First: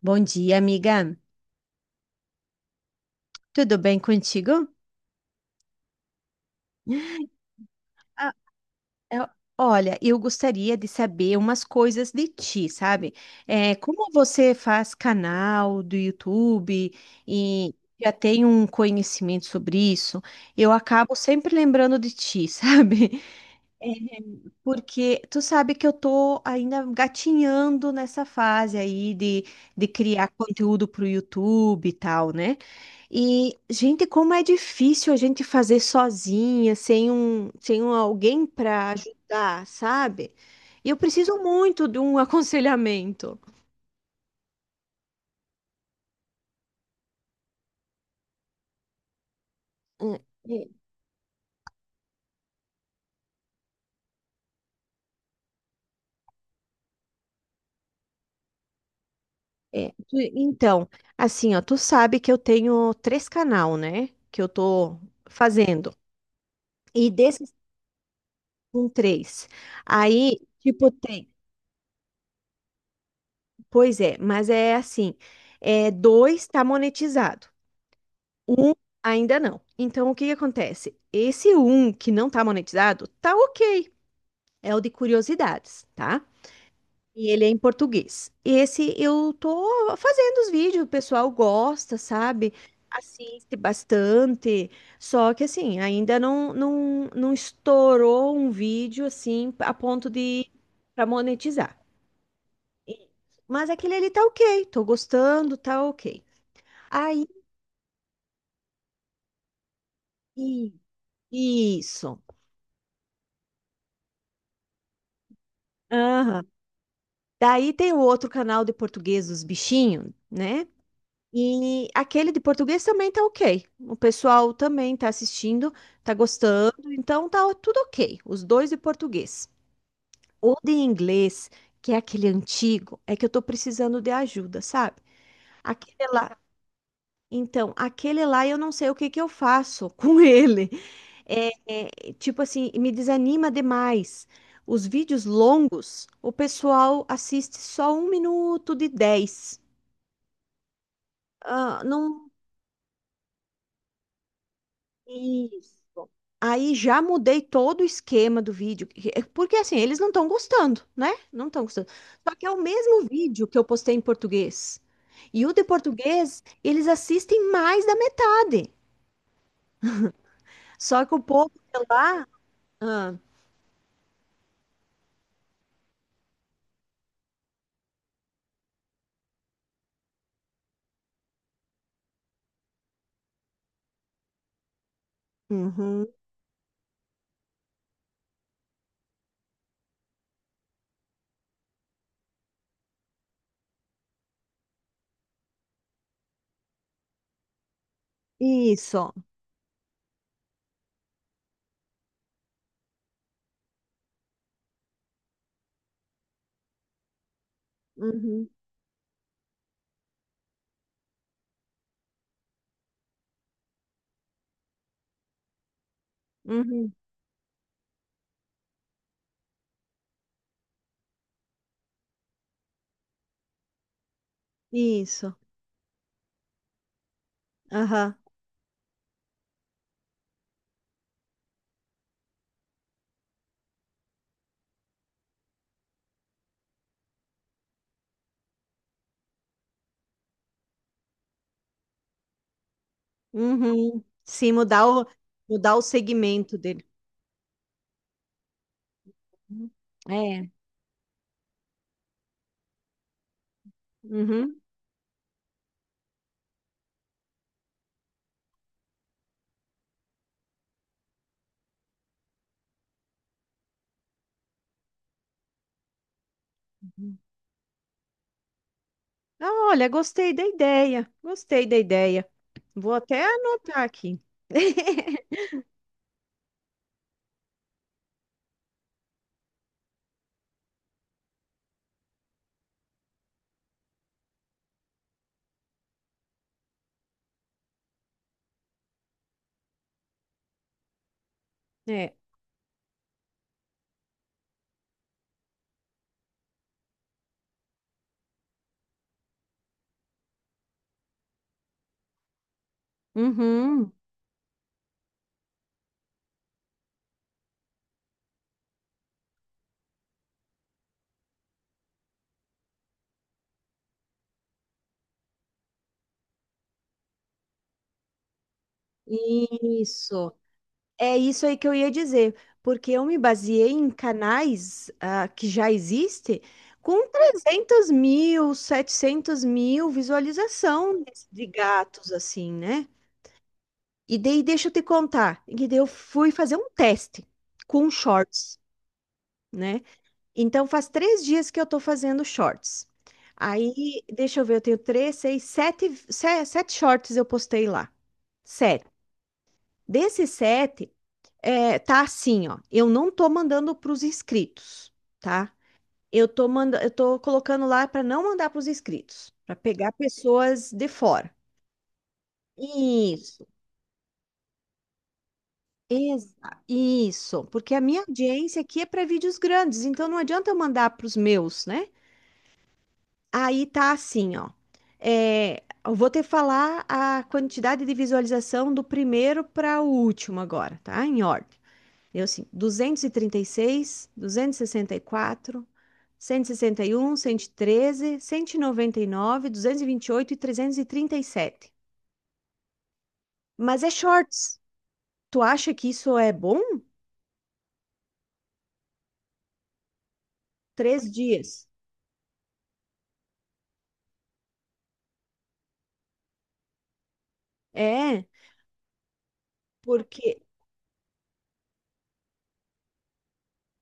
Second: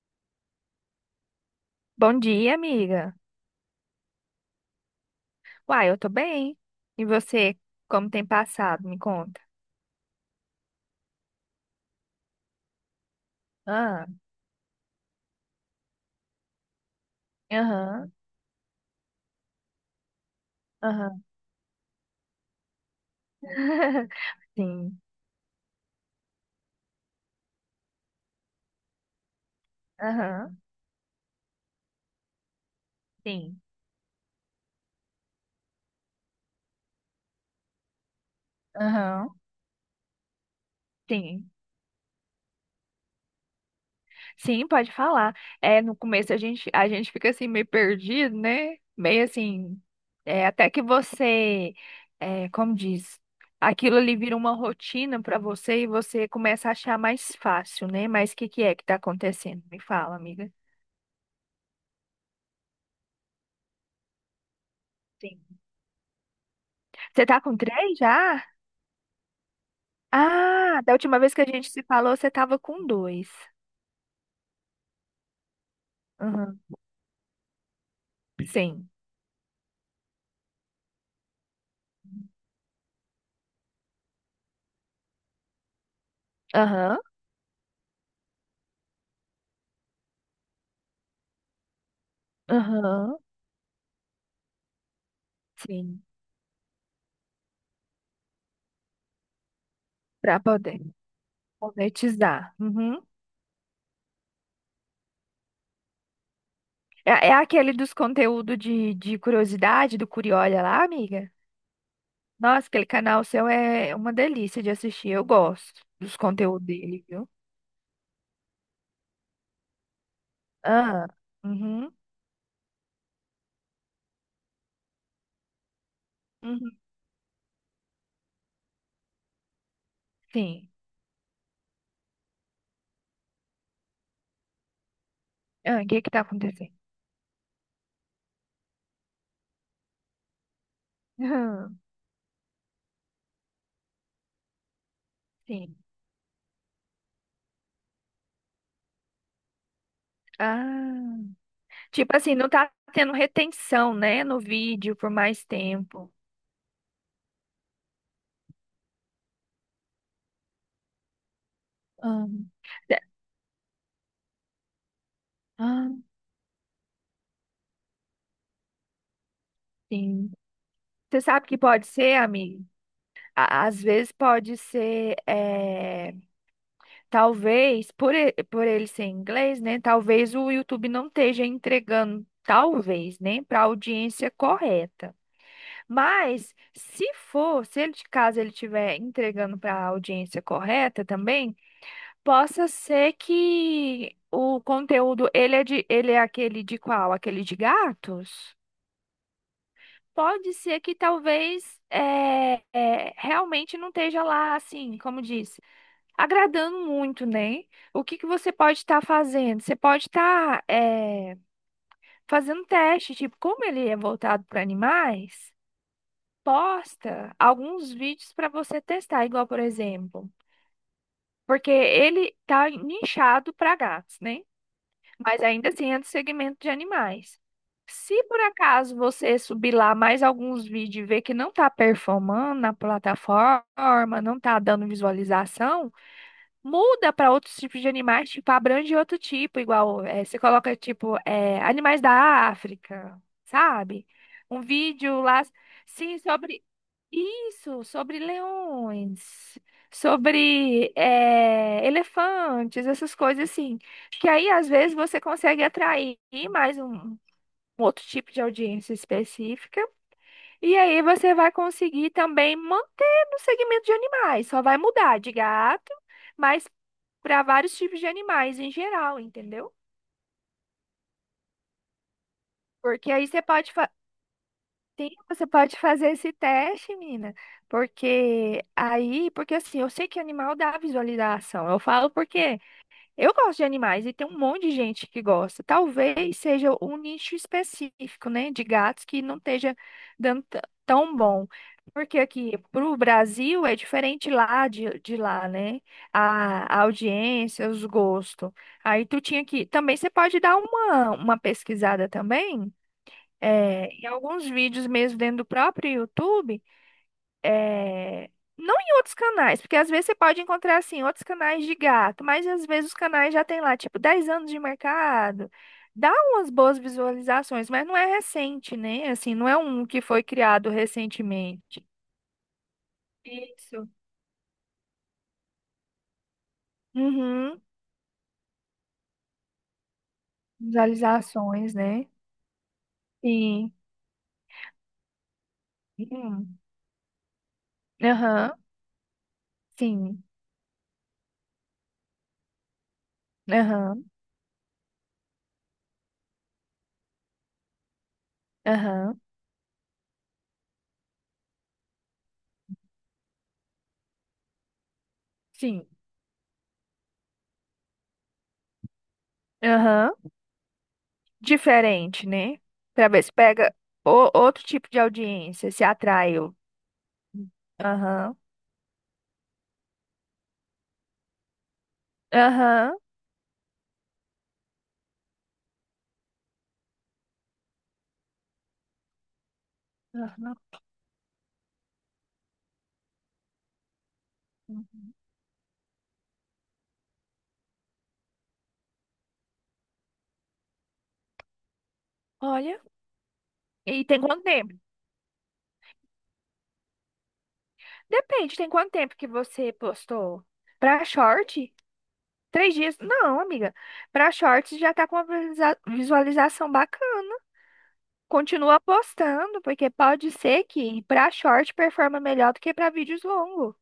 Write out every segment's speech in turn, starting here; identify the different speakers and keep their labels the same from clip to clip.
Speaker 1: Bom dia, amiga.
Speaker 2: Bom dia, amiga.
Speaker 1: Tudo bem contigo?
Speaker 2: Uai, eu tô bem. E você, como tem
Speaker 1: Ah,
Speaker 2: passado? Me
Speaker 1: eu-
Speaker 2: conta.
Speaker 1: olha, eu gostaria de saber umas coisas de ti, sabe? É, como
Speaker 2: Ah,
Speaker 1: você faz canal do YouTube e já
Speaker 2: aham,
Speaker 1: tem um conhecimento sobre isso, eu acabo
Speaker 2: aham,
Speaker 1: sempre lembrando de ti, sabe?
Speaker 2: Sim,
Speaker 1: Porque tu sabe que eu tô ainda gatinhando nessa fase aí de criar
Speaker 2: aham,
Speaker 1: conteúdo pro YouTube e tal, né? E,
Speaker 2: sim,
Speaker 1: gente, como é difícil a gente fazer sozinha, sem um alguém para
Speaker 2: aham.
Speaker 1: ajudar, sabe? E eu preciso
Speaker 2: Sim.
Speaker 1: muito de um aconselhamento.
Speaker 2: Sim, pode falar. É, no começo a gente fica assim meio perdido, né? Meio assim,
Speaker 1: Hum, é,
Speaker 2: até que você, como diz, aquilo ali vira uma rotina pra você e você começa a achar mais fácil, né? Mas o que que é que tá acontecendo? Me
Speaker 1: é.
Speaker 2: fala, amiga.
Speaker 1: Então, assim, ó, tu sabe que eu tenho três canal, né? Que eu tô
Speaker 2: Sim.
Speaker 1: fazendo. E
Speaker 2: Você tá
Speaker 1: desses
Speaker 2: com três já?
Speaker 1: com três. Aí,
Speaker 2: Ah,
Speaker 1: tipo,
Speaker 2: da última
Speaker 1: tem.
Speaker 2: vez que a gente se falou, você tava com dois.
Speaker 1: Pois é, mas é assim, é, dois
Speaker 2: Aham.
Speaker 1: está monetizado, um
Speaker 2: Sim.
Speaker 1: ainda não. Então, o que que acontece? Esse um que não está monetizado, tá ok, é o de curiosidades, tá?
Speaker 2: Aham.
Speaker 1: E ele é em português. Esse eu tô fazendo os vídeos, o pessoal gosta, sabe?
Speaker 2: Aham.
Speaker 1: Assiste bastante, só que assim,
Speaker 2: Sim.
Speaker 1: ainda não estourou um vídeo assim a ponto
Speaker 2: Pra
Speaker 1: de
Speaker 2: poder
Speaker 1: para monetizar.
Speaker 2: monetizar. Uhum.
Speaker 1: Mas aquele ali tá ok, tô gostando, tá ok. Aí,
Speaker 2: É aquele dos conteúdos de curiosidade, do Curiolha
Speaker 1: i-
Speaker 2: lá, amiga?
Speaker 1: isso.
Speaker 2: Nossa, aquele canal seu é uma delícia de assistir. Eu gosto dos
Speaker 1: Aham.
Speaker 2: conteúdos dele, viu?
Speaker 1: Daí tem o outro canal de português dos bichinhos, né?
Speaker 2: Ah.
Speaker 1: E
Speaker 2: Uhum.
Speaker 1: aquele de português também tá ok. O pessoal também tá assistindo, tá
Speaker 2: Uhum.
Speaker 1: gostando, então tá tudo ok. Os dois de português. O
Speaker 2: Sim.
Speaker 1: de inglês, que é aquele antigo, é que eu tô precisando de ajuda, sabe?
Speaker 2: Ah, o
Speaker 1: Aquele
Speaker 2: que que tá
Speaker 1: lá.
Speaker 2: acontecendo?
Speaker 1: Então, aquele lá eu não sei o que que eu faço com ele. É,
Speaker 2: Aham.
Speaker 1: é, tipo assim, me desanima demais. Os vídeos
Speaker 2: Sim.
Speaker 1: longos, o pessoal assiste só um minuto de 10.
Speaker 2: Ah.
Speaker 1: Ah,
Speaker 2: Tipo
Speaker 1: não.
Speaker 2: assim, não tá tendo retenção, né, no vídeo por mais
Speaker 1: Isso.
Speaker 2: tempo.
Speaker 1: Aí já mudei todo o esquema do vídeo, porque assim, eles não estão gostando, né? Não estão gostando.
Speaker 2: Ah,
Speaker 1: Só que é o mesmo vídeo que eu postei em português. E o de
Speaker 2: ah,
Speaker 1: português, eles assistem mais da metade.
Speaker 2: sim.
Speaker 1: Só que o
Speaker 2: Você sabe
Speaker 1: povo
Speaker 2: que
Speaker 1: de
Speaker 2: pode ser,
Speaker 1: lá.
Speaker 2: amiga? Às vezes pode ser, talvez, por ele ser inglês, né? Talvez o YouTube não esteja entregando, talvez, né? Para a audiência correta.
Speaker 1: Uhum.
Speaker 2: Mas, se for, se ele de caso ele estiver entregando para a audiência correta também, possa ser que o conteúdo, ele é de, ele é aquele de qual? Aquele de gatos?
Speaker 1: Isso.
Speaker 2: Pode ser que talvez é, realmente não esteja lá, assim, como disse, agradando muito, né? O que que
Speaker 1: Uhum.
Speaker 2: você pode estar fazendo? Você pode estar é, fazendo teste, tipo, como ele é voltado para animais,
Speaker 1: Uhum.
Speaker 2: posta alguns vídeos para você testar, igual, por exemplo, porque ele tá nichado para gatos, né?
Speaker 1: Isso.
Speaker 2: Mas ainda assim é do segmento de animais.
Speaker 1: Aham.
Speaker 2: Se por acaso você subir lá mais alguns vídeos e ver que não está performando na plataforma, não está dando visualização, muda para outros tipos de animais, tipo, abrange outro tipo, igual você coloca, tipo, animais da África,
Speaker 1: Uhum.
Speaker 2: sabe?
Speaker 1: Sim,
Speaker 2: Um
Speaker 1: mudar o,
Speaker 2: vídeo lá,
Speaker 1: mudar o
Speaker 2: sim,
Speaker 1: segmento
Speaker 2: sobre
Speaker 1: dele.
Speaker 2: isso, sobre leões,
Speaker 1: Uhum. É.
Speaker 2: sobre elefantes, essas coisas assim. Que aí,
Speaker 1: Uhum.
Speaker 2: às vezes, você consegue atrair mais um outro tipo de audiência específica. E aí, você vai conseguir também manter no segmento de animais. Só vai mudar de gato, mas
Speaker 1: Uhum.
Speaker 2: para vários tipos de animais em geral,
Speaker 1: Ah,
Speaker 2: entendeu?
Speaker 1: olha, gostei da ideia. Gostei da ideia. Vou
Speaker 2: Porque
Speaker 1: até
Speaker 2: aí você pode
Speaker 1: anotar
Speaker 2: fazer.
Speaker 1: aqui.
Speaker 2: Sim, você pode fazer esse teste, menina, porque aí, porque assim, eu sei que animal dá visualização. Eu falo porque eu gosto de animais e tem um monte de gente que gosta. Talvez seja um nicho específico, né, de gatos que não esteja dando tão bom.
Speaker 1: É.
Speaker 2: Porque aqui pro Brasil é diferente lá de lá, né? A audiência, os gostos. Aí tu tinha que. Também você pode dar uma pesquisada também
Speaker 1: Uhum.
Speaker 2: em alguns vídeos mesmo dentro do próprio YouTube, é, não em outros canais, porque às vezes você pode encontrar assim outros canais de gato, mas às vezes os canais já tem lá tipo 10 anos de mercado, dá umas boas visualizações, mas não é recente, né? Assim, não é um que foi
Speaker 1: Isso.
Speaker 2: criado
Speaker 1: É isso aí que eu
Speaker 2: recentemente.
Speaker 1: ia dizer, porque eu me baseei
Speaker 2: Isso.
Speaker 1: em canais que já existem com
Speaker 2: Uhum.
Speaker 1: 300.000, 700.000 visualização de
Speaker 2: Visualizações, né?
Speaker 1: gatos, assim, né?
Speaker 2: Sim.
Speaker 1: E daí, deixa eu te contar, e daí eu fui fazer
Speaker 2: Uhum.
Speaker 1: um teste com
Speaker 2: Aham.
Speaker 1: shorts, né?
Speaker 2: Sim.
Speaker 1: Então, faz 3 dias que eu tô fazendo shorts. Aí,
Speaker 2: Aham.
Speaker 1: deixa eu ver, eu tenho três, seis, sete, sete shorts eu postei lá. Sete.
Speaker 2: Aham.
Speaker 1: Desses sete, é, tá assim, ó. Eu não tô mandando para os inscritos, tá?
Speaker 2: Sim.
Speaker 1: Eu tô colocando lá para não mandar para os inscritos, para pegar
Speaker 2: Aham.
Speaker 1: pessoas de fora.
Speaker 2: Diferente, né? Pra ver se
Speaker 1: Isso,
Speaker 2: pega outro tipo de audiência, se
Speaker 1: exa,
Speaker 2: atraiu.
Speaker 1: isso, porque a minha
Speaker 2: Aham.
Speaker 1: audiência aqui é para vídeos grandes, então não adianta eu mandar para os meus, né?
Speaker 2: Aham.
Speaker 1: Aí tá assim, ó. É, eu vou te falar a quantidade de visualização do primeiro para o último
Speaker 2: Aham.
Speaker 1: agora, tá? Em ordem. Eu assim, 236, 264,
Speaker 2: Uhum.
Speaker 1: 161, 113, 199, 228 e quatro cento cento cento 161, 113, 199, 228 e 337.
Speaker 2: Olha.
Speaker 1: Mas é
Speaker 2: E tem quanto
Speaker 1: shorts.
Speaker 2: tempo?
Speaker 1: Tu acha que isso é bom?
Speaker 2: Depende, tem quanto tempo que você postou? Pra
Speaker 1: 3 dias.
Speaker 2: short? 3 dias? Não, amiga. Pra shorts já tá com uma visualização bacana.
Speaker 1: É,
Speaker 2: Continua postando, porque pode
Speaker 1: porque
Speaker 2: ser que pra short performa melhor do que pra vídeos longos.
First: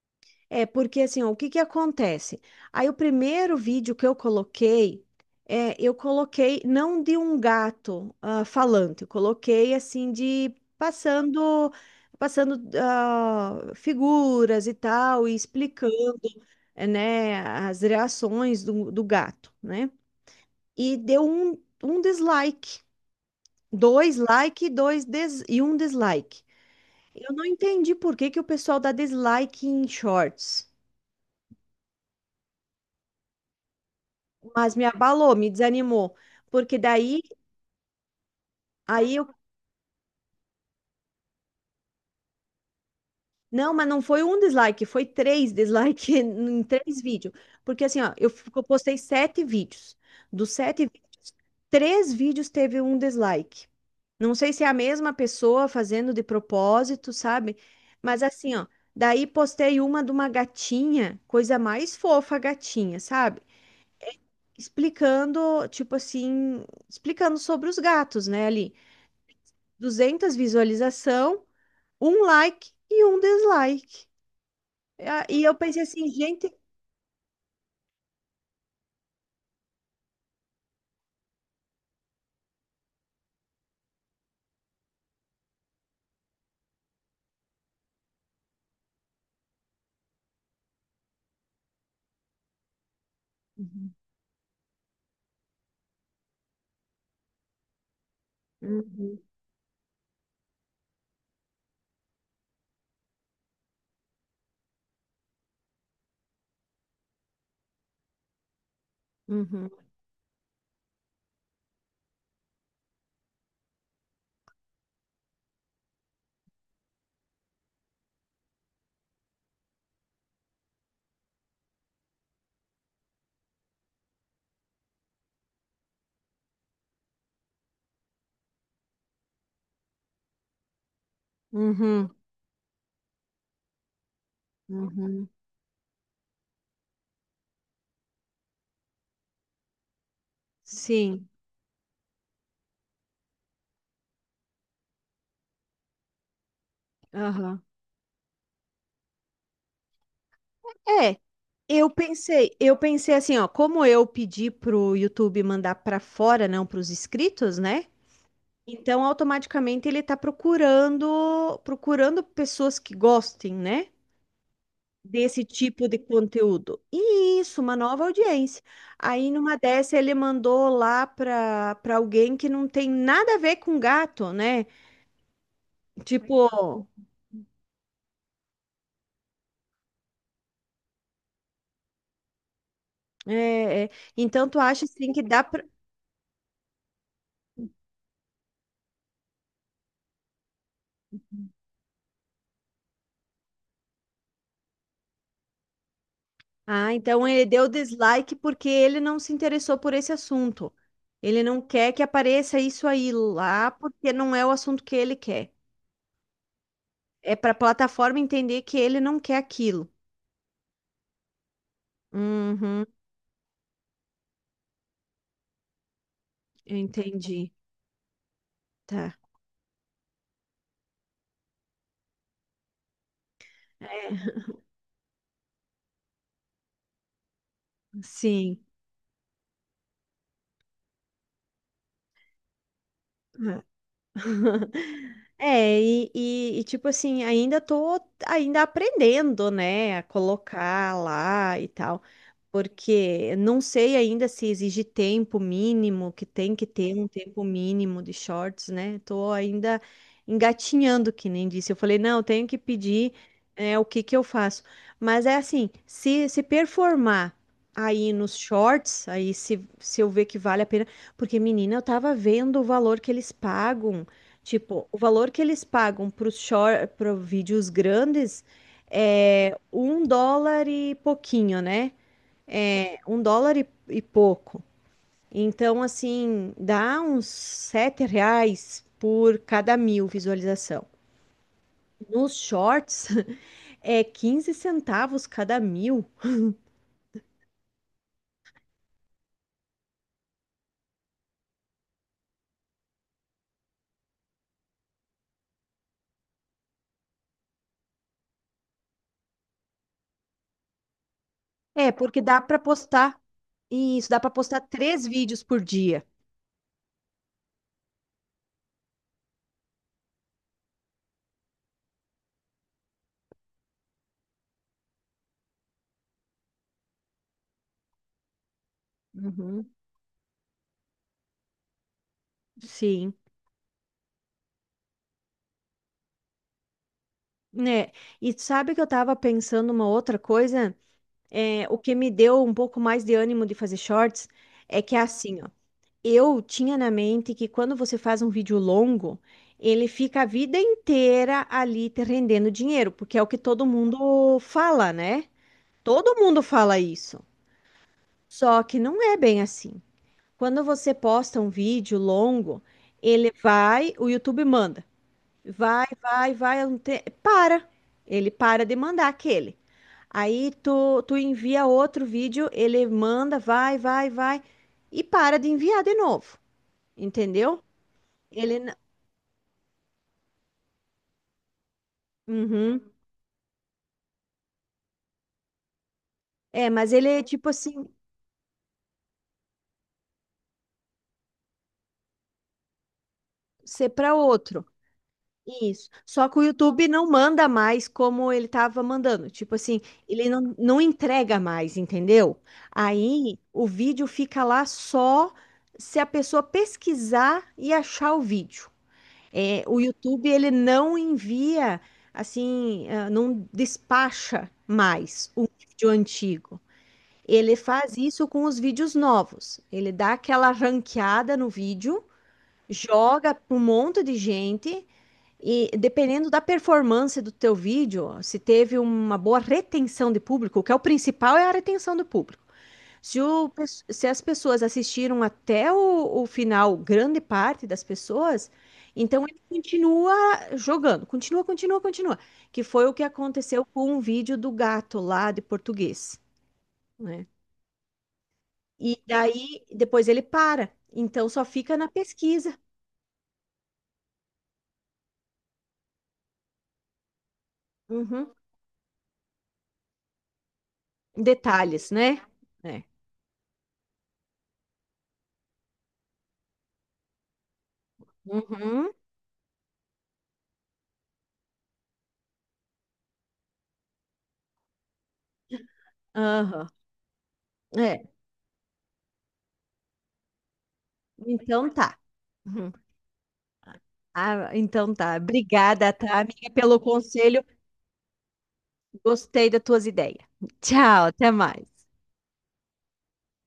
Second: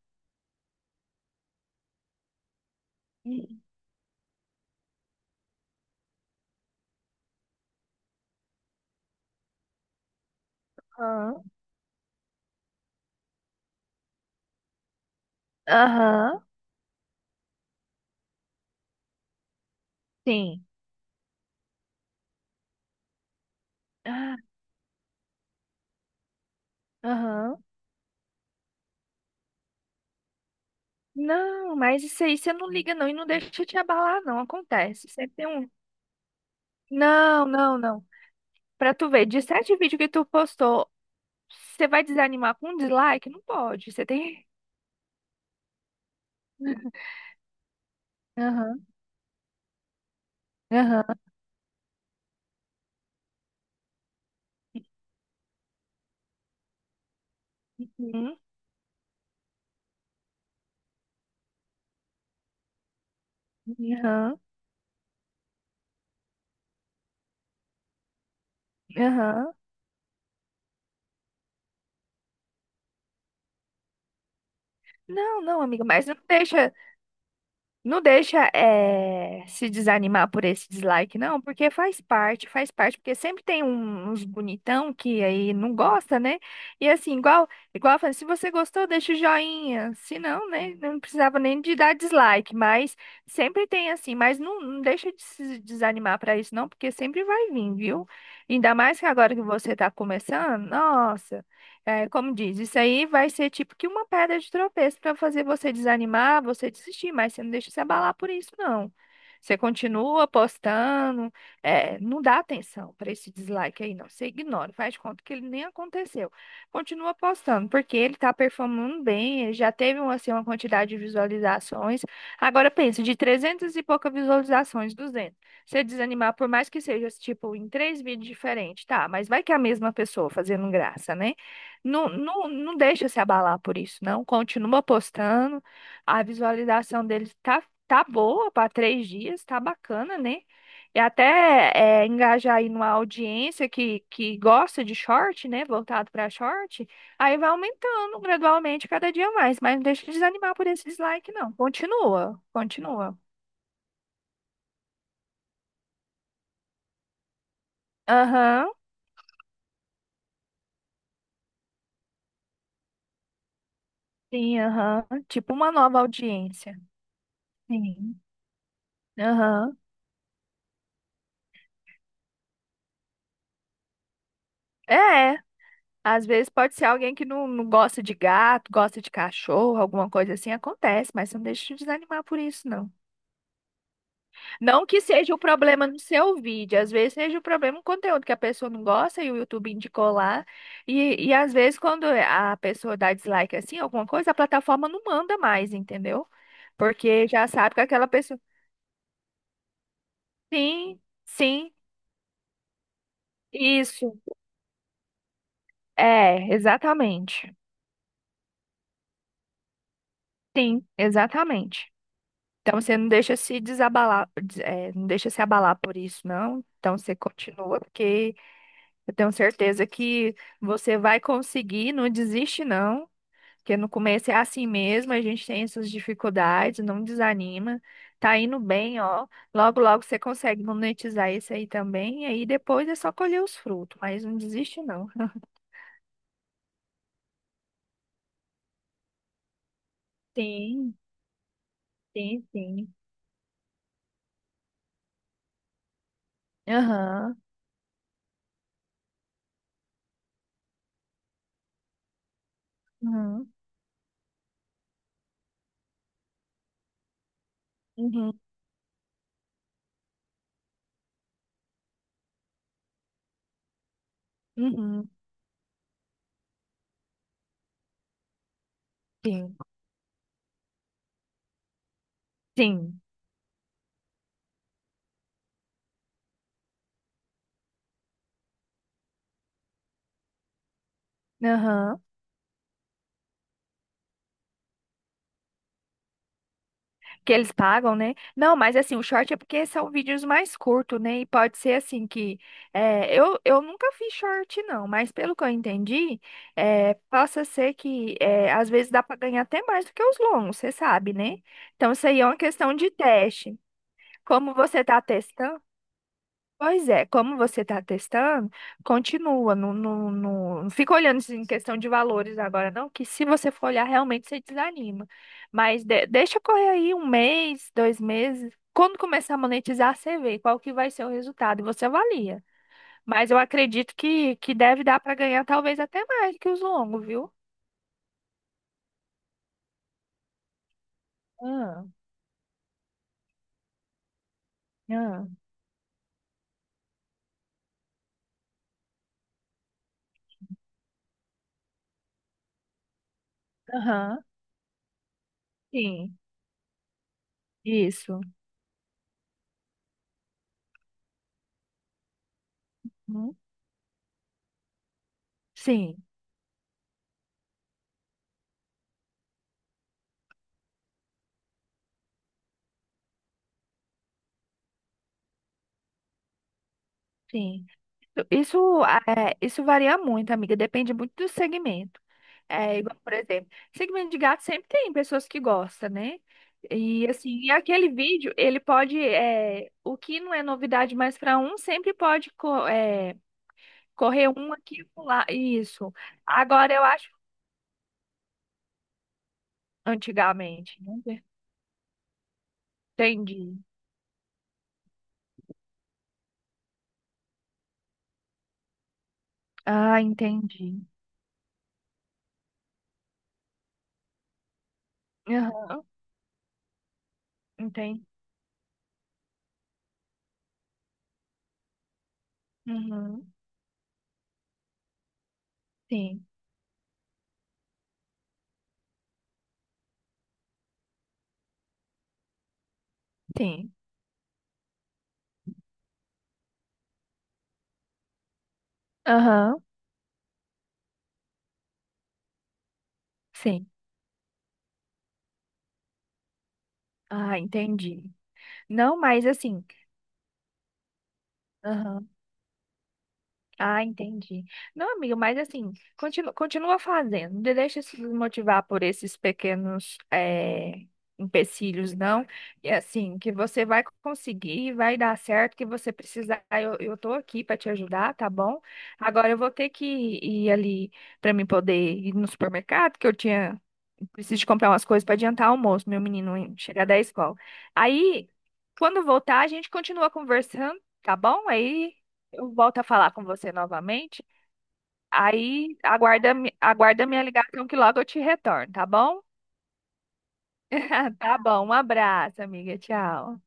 Speaker 1: É porque assim, ó, o que que acontece? Aí o primeiro vídeo que eu coloquei, eu coloquei não de um gato falante, eu coloquei assim de
Speaker 2: Aham.
Speaker 1: passando, passando figuras e tal, e explicando,
Speaker 2: Aham.
Speaker 1: né, as reações do gato, né?
Speaker 2: Sim.
Speaker 1: E deu um dislike, dois
Speaker 2: Ah,
Speaker 1: like, e um dislike. Eu não
Speaker 2: aham.
Speaker 1: entendi por que que o pessoal dá dislike em shorts.
Speaker 2: Não, mas isso aí você não liga não e não deixa te abalar não,
Speaker 1: Mas me
Speaker 2: acontece.
Speaker 1: abalou,
Speaker 2: Sempre tem
Speaker 1: me
Speaker 2: um.
Speaker 1: desanimou, porque
Speaker 2: Não, não, não. Pra tu
Speaker 1: aí eu,
Speaker 2: ver, de 7 vídeos que tu postou, você vai desanimar com um dislike? Não
Speaker 1: não, mas
Speaker 2: pode.
Speaker 1: não
Speaker 2: Você
Speaker 1: foi um
Speaker 2: tem.
Speaker 1: dislike, foi três dislike em três vídeos, porque assim, ó, eu
Speaker 2: Aham,
Speaker 1: postei sete vídeos, dos sete
Speaker 2: aham,
Speaker 1: vídeos, três vídeos teve um dislike. Não sei se é a mesma pessoa fazendo de propósito, sabe? Mas
Speaker 2: uhum,
Speaker 1: assim, ó, daí postei uma de uma gatinha, coisa mais fofa, a gatinha, sabe?
Speaker 2: aham,
Speaker 1: Explicando, tipo assim, explicando sobre os gatos, né, ali.
Speaker 2: aham.
Speaker 1: 200 visualização, um like e um dislike. Ah, e
Speaker 2: Não,
Speaker 1: eu
Speaker 2: não,
Speaker 1: pensei
Speaker 2: amiga,
Speaker 1: assim,
Speaker 2: mas não
Speaker 1: gente.
Speaker 2: deixa. Não deixa se desanimar por esse dislike, não, porque faz parte, porque sempre tem uns bonitão que aí não gosta, né? E assim, igual eu falei, se você gostou, deixa o joinha. Se não, né? Não precisava nem de dar dislike, mas sempre tem
Speaker 1: Uhum,
Speaker 2: assim, mas não, não deixa de se desanimar para isso, não, porque sempre vai vir, viu? Ainda mais que
Speaker 1: uhum,
Speaker 2: agora que você tá começando, nossa. É, como diz, isso aí vai ser tipo que uma pedra de tropeço para fazer você desanimar, você desistir, mas você não deixa se abalar por isso, não. Você
Speaker 1: uhum,
Speaker 2: continua postando, não dá atenção para esse dislike aí, não. Você ignora, faz de conta que ele nem aconteceu. Continua postando, porque ele tá performando bem, ele já teve um, assim, uma quantidade de visualizações. Agora pensa, de 300 e poucas visualizações, 200. Você desanimar, por mais que seja tipo em 3 vídeos diferentes, tá? Mas vai que é a mesma pessoa fazendo graça, né? Não,
Speaker 1: uhum,
Speaker 2: não, não deixa se abalar por isso, não. Continua
Speaker 1: uhum.
Speaker 2: postando. A visualização dele tá, boa para 3 dias, tá bacana, né? E
Speaker 1: Sim,
Speaker 2: até engajar aí numa audiência que gosta de short, né? Voltado para short. Aí vai
Speaker 1: aham.
Speaker 2: aumentando gradualmente cada dia mais. Mas não deixa de desanimar por esse
Speaker 1: É,
Speaker 2: dislike, não.
Speaker 1: eu
Speaker 2: Continua,
Speaker 1: pensei, eu pensei
Speaker 2: continua.
Speaker 1: assim, ó, como eu pedi pro YouTube mandar pra fora, não pros inscritos, né?
Speaker 2: Aham,
Speaker 1: Então automaticamente ele tá procurando, procurando pessoas que gostem, né?
Speaker 2: sim, aham.
Speaker 1: Desse
Speaker 2: Tipo uma
Speaker 1: tipo de
Speaker 2: nova
Speaker 1: conteúdo.
Speaker 2: audiência.
Speaker 1: E isso, uma nova
Speaker 2: Sim.
Speaker 1: audiência. Aí numa
Speaker 2: Aham.
Speaker 1: dessa ele mandou lá para alguém que não tem nada a ver com gato, né?
Speaker 2: É. Às
Speaker 1: Tipo,
Speaker 2: vezes pode ser alguém que não, não gosta de gato, gosta de cachorro, alguma coisa assim, acontece, mas não deixa de desanimar por isso, não.
Speaker 1: é, é, então tu acha
Speaker 2: Não que
Speaker 1: assim que
Speaker 2: seja o
Speaker 1: dá para.
Speaker 2: problema no seu vídeo, às vezes seja o problema no conteúdo que a pessoa não gosta e o YouTube indicou lá. E às vezes quando a pessoa dá dislike assim, alguma coisa, a plataforma não manda mais, entendeu?
Speaker 1: Ah, então
Speaker 2: Porque
Speaker 1: ele
Speaker 2: já
Speaker 1: deu
Speaker 2: sabe que aquela
Speaker 1: dislike
Speaker 2: pessoa.
Speaker 1: porque ele não se interessou por esse assunto.
Speaker 2: Sim,
Speaker 1: Ele não
Speaker 2: sim,
Speaker 1: quer que apareça isso aí lá porque
Speaker 2: isso.
Speaker 1: não é o assunto que ele quer.
Speaker 2: É,
Speaker 1: É para
Speaker 2: exatamente.
Speaker 1: a plataforma entender que ele não quer aquilo.
Speaker 2: Sim, exatamente. Então
Speaker 1: Uhum,
Speaker 2: você não deixa se desabalar, não deixa se abalar por isso, não.
Speaker 1: eu
Speaker 2: Então você
Speaker 1: entendi.
Speaker 2: continua, porque eu
Speaker 1: Tá.
Speaker 2: tenho certeza que você vai conseguir, não desiste, não. Porque no começo é
Speaker 1: É,
Speaker 2: assim mesmo, a gente tem essas dificuldades, não desanima. Tá indo
Speaker 1: sim.
Speaker 2: bem, ó. Logo, logo você consegue monetizar isso aí também, e aí depois é só colher
Speaker 1: É.
Speaker 2: os frutos, mas não desiste, não.
Speaker 1: É, tipo assim, ainda tô ainda aprendendo, né, a colocar
Speaker 2: Sim,
Speaker 1: lá e tal,
Speaker 2: sim, sim.
Speaker 1: porque não sei ainda se exige tempo mínimo, que tem que ter um
Speaker 2: Aham,
Speaker 1: tempo mínimo de shorts, né? Tô ainda engatinhando, que nem disse. Eu falei, não, eu tenho que pedir,
Speaker 2: aham,
Speaker 1: o que que eu faço. Mas é assim, se performar aí nos
Speaker 2: uhum,
Speaker 1: shorts, aí se eu ver que vale a pena, porque menina, eu tava vendo o valor que eles pagam. Tipo, o
Speaker 2: uhum,
Speaker 1: valor que eles pagam para vídeos grandes é
Speaker 2: sim,
Speaker 1: US$ 1 e pouquinho, né? É
Speaker 2: sim,
Speaker 1: um dólar e pouco. Então, assim, dá uns R$ 7 por cada mil visualização.
Speaker 2: aham.
Speaker 1: Nos shorts é 15 centavos cada mil.
Speaker 2: Que eles pagam, né? Não, mas assim, o short é porque são vídeos mais curtos, né? E pode ser assim que eu nunca fiz short, não, mas pelo que eu entendi, possa ser que às vezes dá para ganhar até mais do que os longos, você sabe, né?
Speaker 1: É,
Speaker 2: Então isso
Speaker 1: porque
Speaker 2: aí é uma
Speaker 1: dá para
Speaker 2: questão de
Speaker 1: postar
Speaker 2: teste.
Speaker 1: isso, dá para
Speaker 2: Como
Speaker 1: postar
Speaker 2: você está
Speaker 1: três vídeos por
Speaker 2: testando.
Speaker 1: dia.
Speaker 2: Pois é, como você está testando, continua, não, não, não, não fica olhando isso em questão de valores agora, não, que se você for olhar, realmente você desanima. Mas deixa correr aí um mês, 2 meses. Quando começar a
Speaker 1: Uhum.
Speaker 2: monetizar, você vê qual que vai ser o resultado e você avalia.
Speaker 1: Sim,
Speaker 2: Mas eu acredito que, deve dar para ganhar talvez até mais que os longos, viu?
Speaker 1: né? E sabe que eu tava pensando uma outra coisa? É, o
Speaker 2: Ah,
Speaker 1: que me deu um pouco mais de ânimo de fazer shorts é que é
Speaker 2: ah,
Speaker 1: assim, ó. Eu tinha na mente que quando você faz um vídeo longo, ele fica a vida inteira ali te rendendo dinheiro, porque é o que todo
Speaker 2: aham.
Speaker 1: mundo fala, né? Todo
Speaker 2: Sim,
Speaker 1: mundo fala isso.
Speaker 2: isso.
Speaker 1: Só que não é bem assim. Quando você posta um vídeo longo, ele
Speaker 2: Hum.
Speaker 1: vai, o YouTube manda. Vai,
Speaker 2: Sim,
Speaker 1: vai, vai, para. Ele para de mandar aquele. Aí tu envia outro vídeo, ele manda, vai, vai, vai, e para de enviar de novo, entendeu?
Speaker 2: sim. Isso,
Speaker 1: Ele.
Speaker 2: isso varia muito, amiga, depende muito do segmento. É
Speaker 1: Uhum.
Speaker 2: igual, por exemplo, segmento de gato sempre tem pessoas que gostam, né?
Speaker 1: É, mas
Speaker 2: E
Speaker 1: ele é
Speaker 2: assim,
Speaker 1: tipo
Speaker 2: e
Speaker 1: assim,
Speaker 2: aquele vídeo, ele pode, o que não é novidade mais para um, sempre pode
Speaker 1: ser para
Speaker 2: correr um
Speaker 1: outro.
Speaker 2: aqui e pular.
Speaker 1: Isso.
Speaker 2: Isso.
Speaker 1: Só que o
Speaker 2: Agora eu
Speaker 1: YouTube não
Speaker 2: acho,
Speaker 1: manda mais como ele estava mandando. Tipo assim, ele não,
Speaker 2: antigamente,
Speaker 1: não
Speaker 2: né?
Speaker 1: entrega mais, entendeu? Aí
Speaker 2: Entendi.
Speaker 1: o vídeo fica lá só se a pessoa pesquisar e achar o vídeo. É, o
Speaker 2: Ah,
Speaker 1: YouTube ele
Speaker 2: entendi.
Speaker 1: não envia assim, não despacha mais o
Speaker 2: Aham,
Speaker 1: vídeo antigo. Ele faz
Speaker 2: entendi.
Speaker 1: isso com os vídeos novos. Ele dá aquela ranqueada no vídeo,
Speaker 2: Uhum.
Speaker 1: joga para um monte de gente e
Speaker 2: Sim,
Speaker 1: dependendo da performance do teu vídeo, se teve uma boa retenção de público, o que é o principal é a retenção do público. Se, o pe-
Speaker 2: sim.
Speaker 1: se as pessoas assistiram até o final, grande parte das pessoas, então ele
Speaker 2: Aham,
Speaker 1: continua jogando, continua, continua, continua. Que foi o que aconteceu
Speaker 2: sim.
Speaker 1: com um vídeo do gato lá de português, né?
Speaker 2: Ah, entendi. Não,
Speaker 1: E
Speaker 2: mas
Speaker 1: daí
Speaker 2: assim.
Speaker 1: depois ele para, então só fica na pesquisa.
Speaker 2: Ah, entendi. Não, amigo, mas assim, continua, continua fazendo. Não deixa se
Speaker 1: Uhum.
Speaker 2: desmotivar por esses pequenos
Speaker 1: Detalhes,
Speaker 2: empecilhos,
Speaker 1: né?
Speaker 2: não. E
Speaker 1: É.
Speaker 2: assim, que você vai conseguir, vai dar certo, que você precisar, eu tô aqui para te ajudar, tá bom?
Speaker 1: Uhum.
Speaker 2: Agora eu vou ter que ir ali para mim poder ir no supermercado, que eu tinha, preciso de comprar umas coisas para adiantar o almoço, meu menino
Speaker 1: Aham.
Speaker 2: chegar da escola.
Speaker 1: É.
Speaker 2: Aí, quando voltar, a gente continua conversando, tá bom?
Speaker 1: Então
Speaker 2: Aí
Speaker 1: tá.
Speaker 2: eu
Speaker 1: Uhum.
Speaker 2: volto a falar com você novamente.
Speaker 1: Ah, então tá.
Speaker 2: Aí
Speaker 1: Obrigada, tá,
Speaker 2: aguarda,
Speaker 1: amiga, pelo
Speaker 2: aguarda minha
Speaker 1: conselho.
Speaker 2: ligação que logo eu te retorno, tá bom?
Speaker 1: Gostei das tuas ideias. Tchau, até
Speaker 2: Tá bom, um
Speaker 1: mais.
Speaker 2: abraço, amiga. Tchau.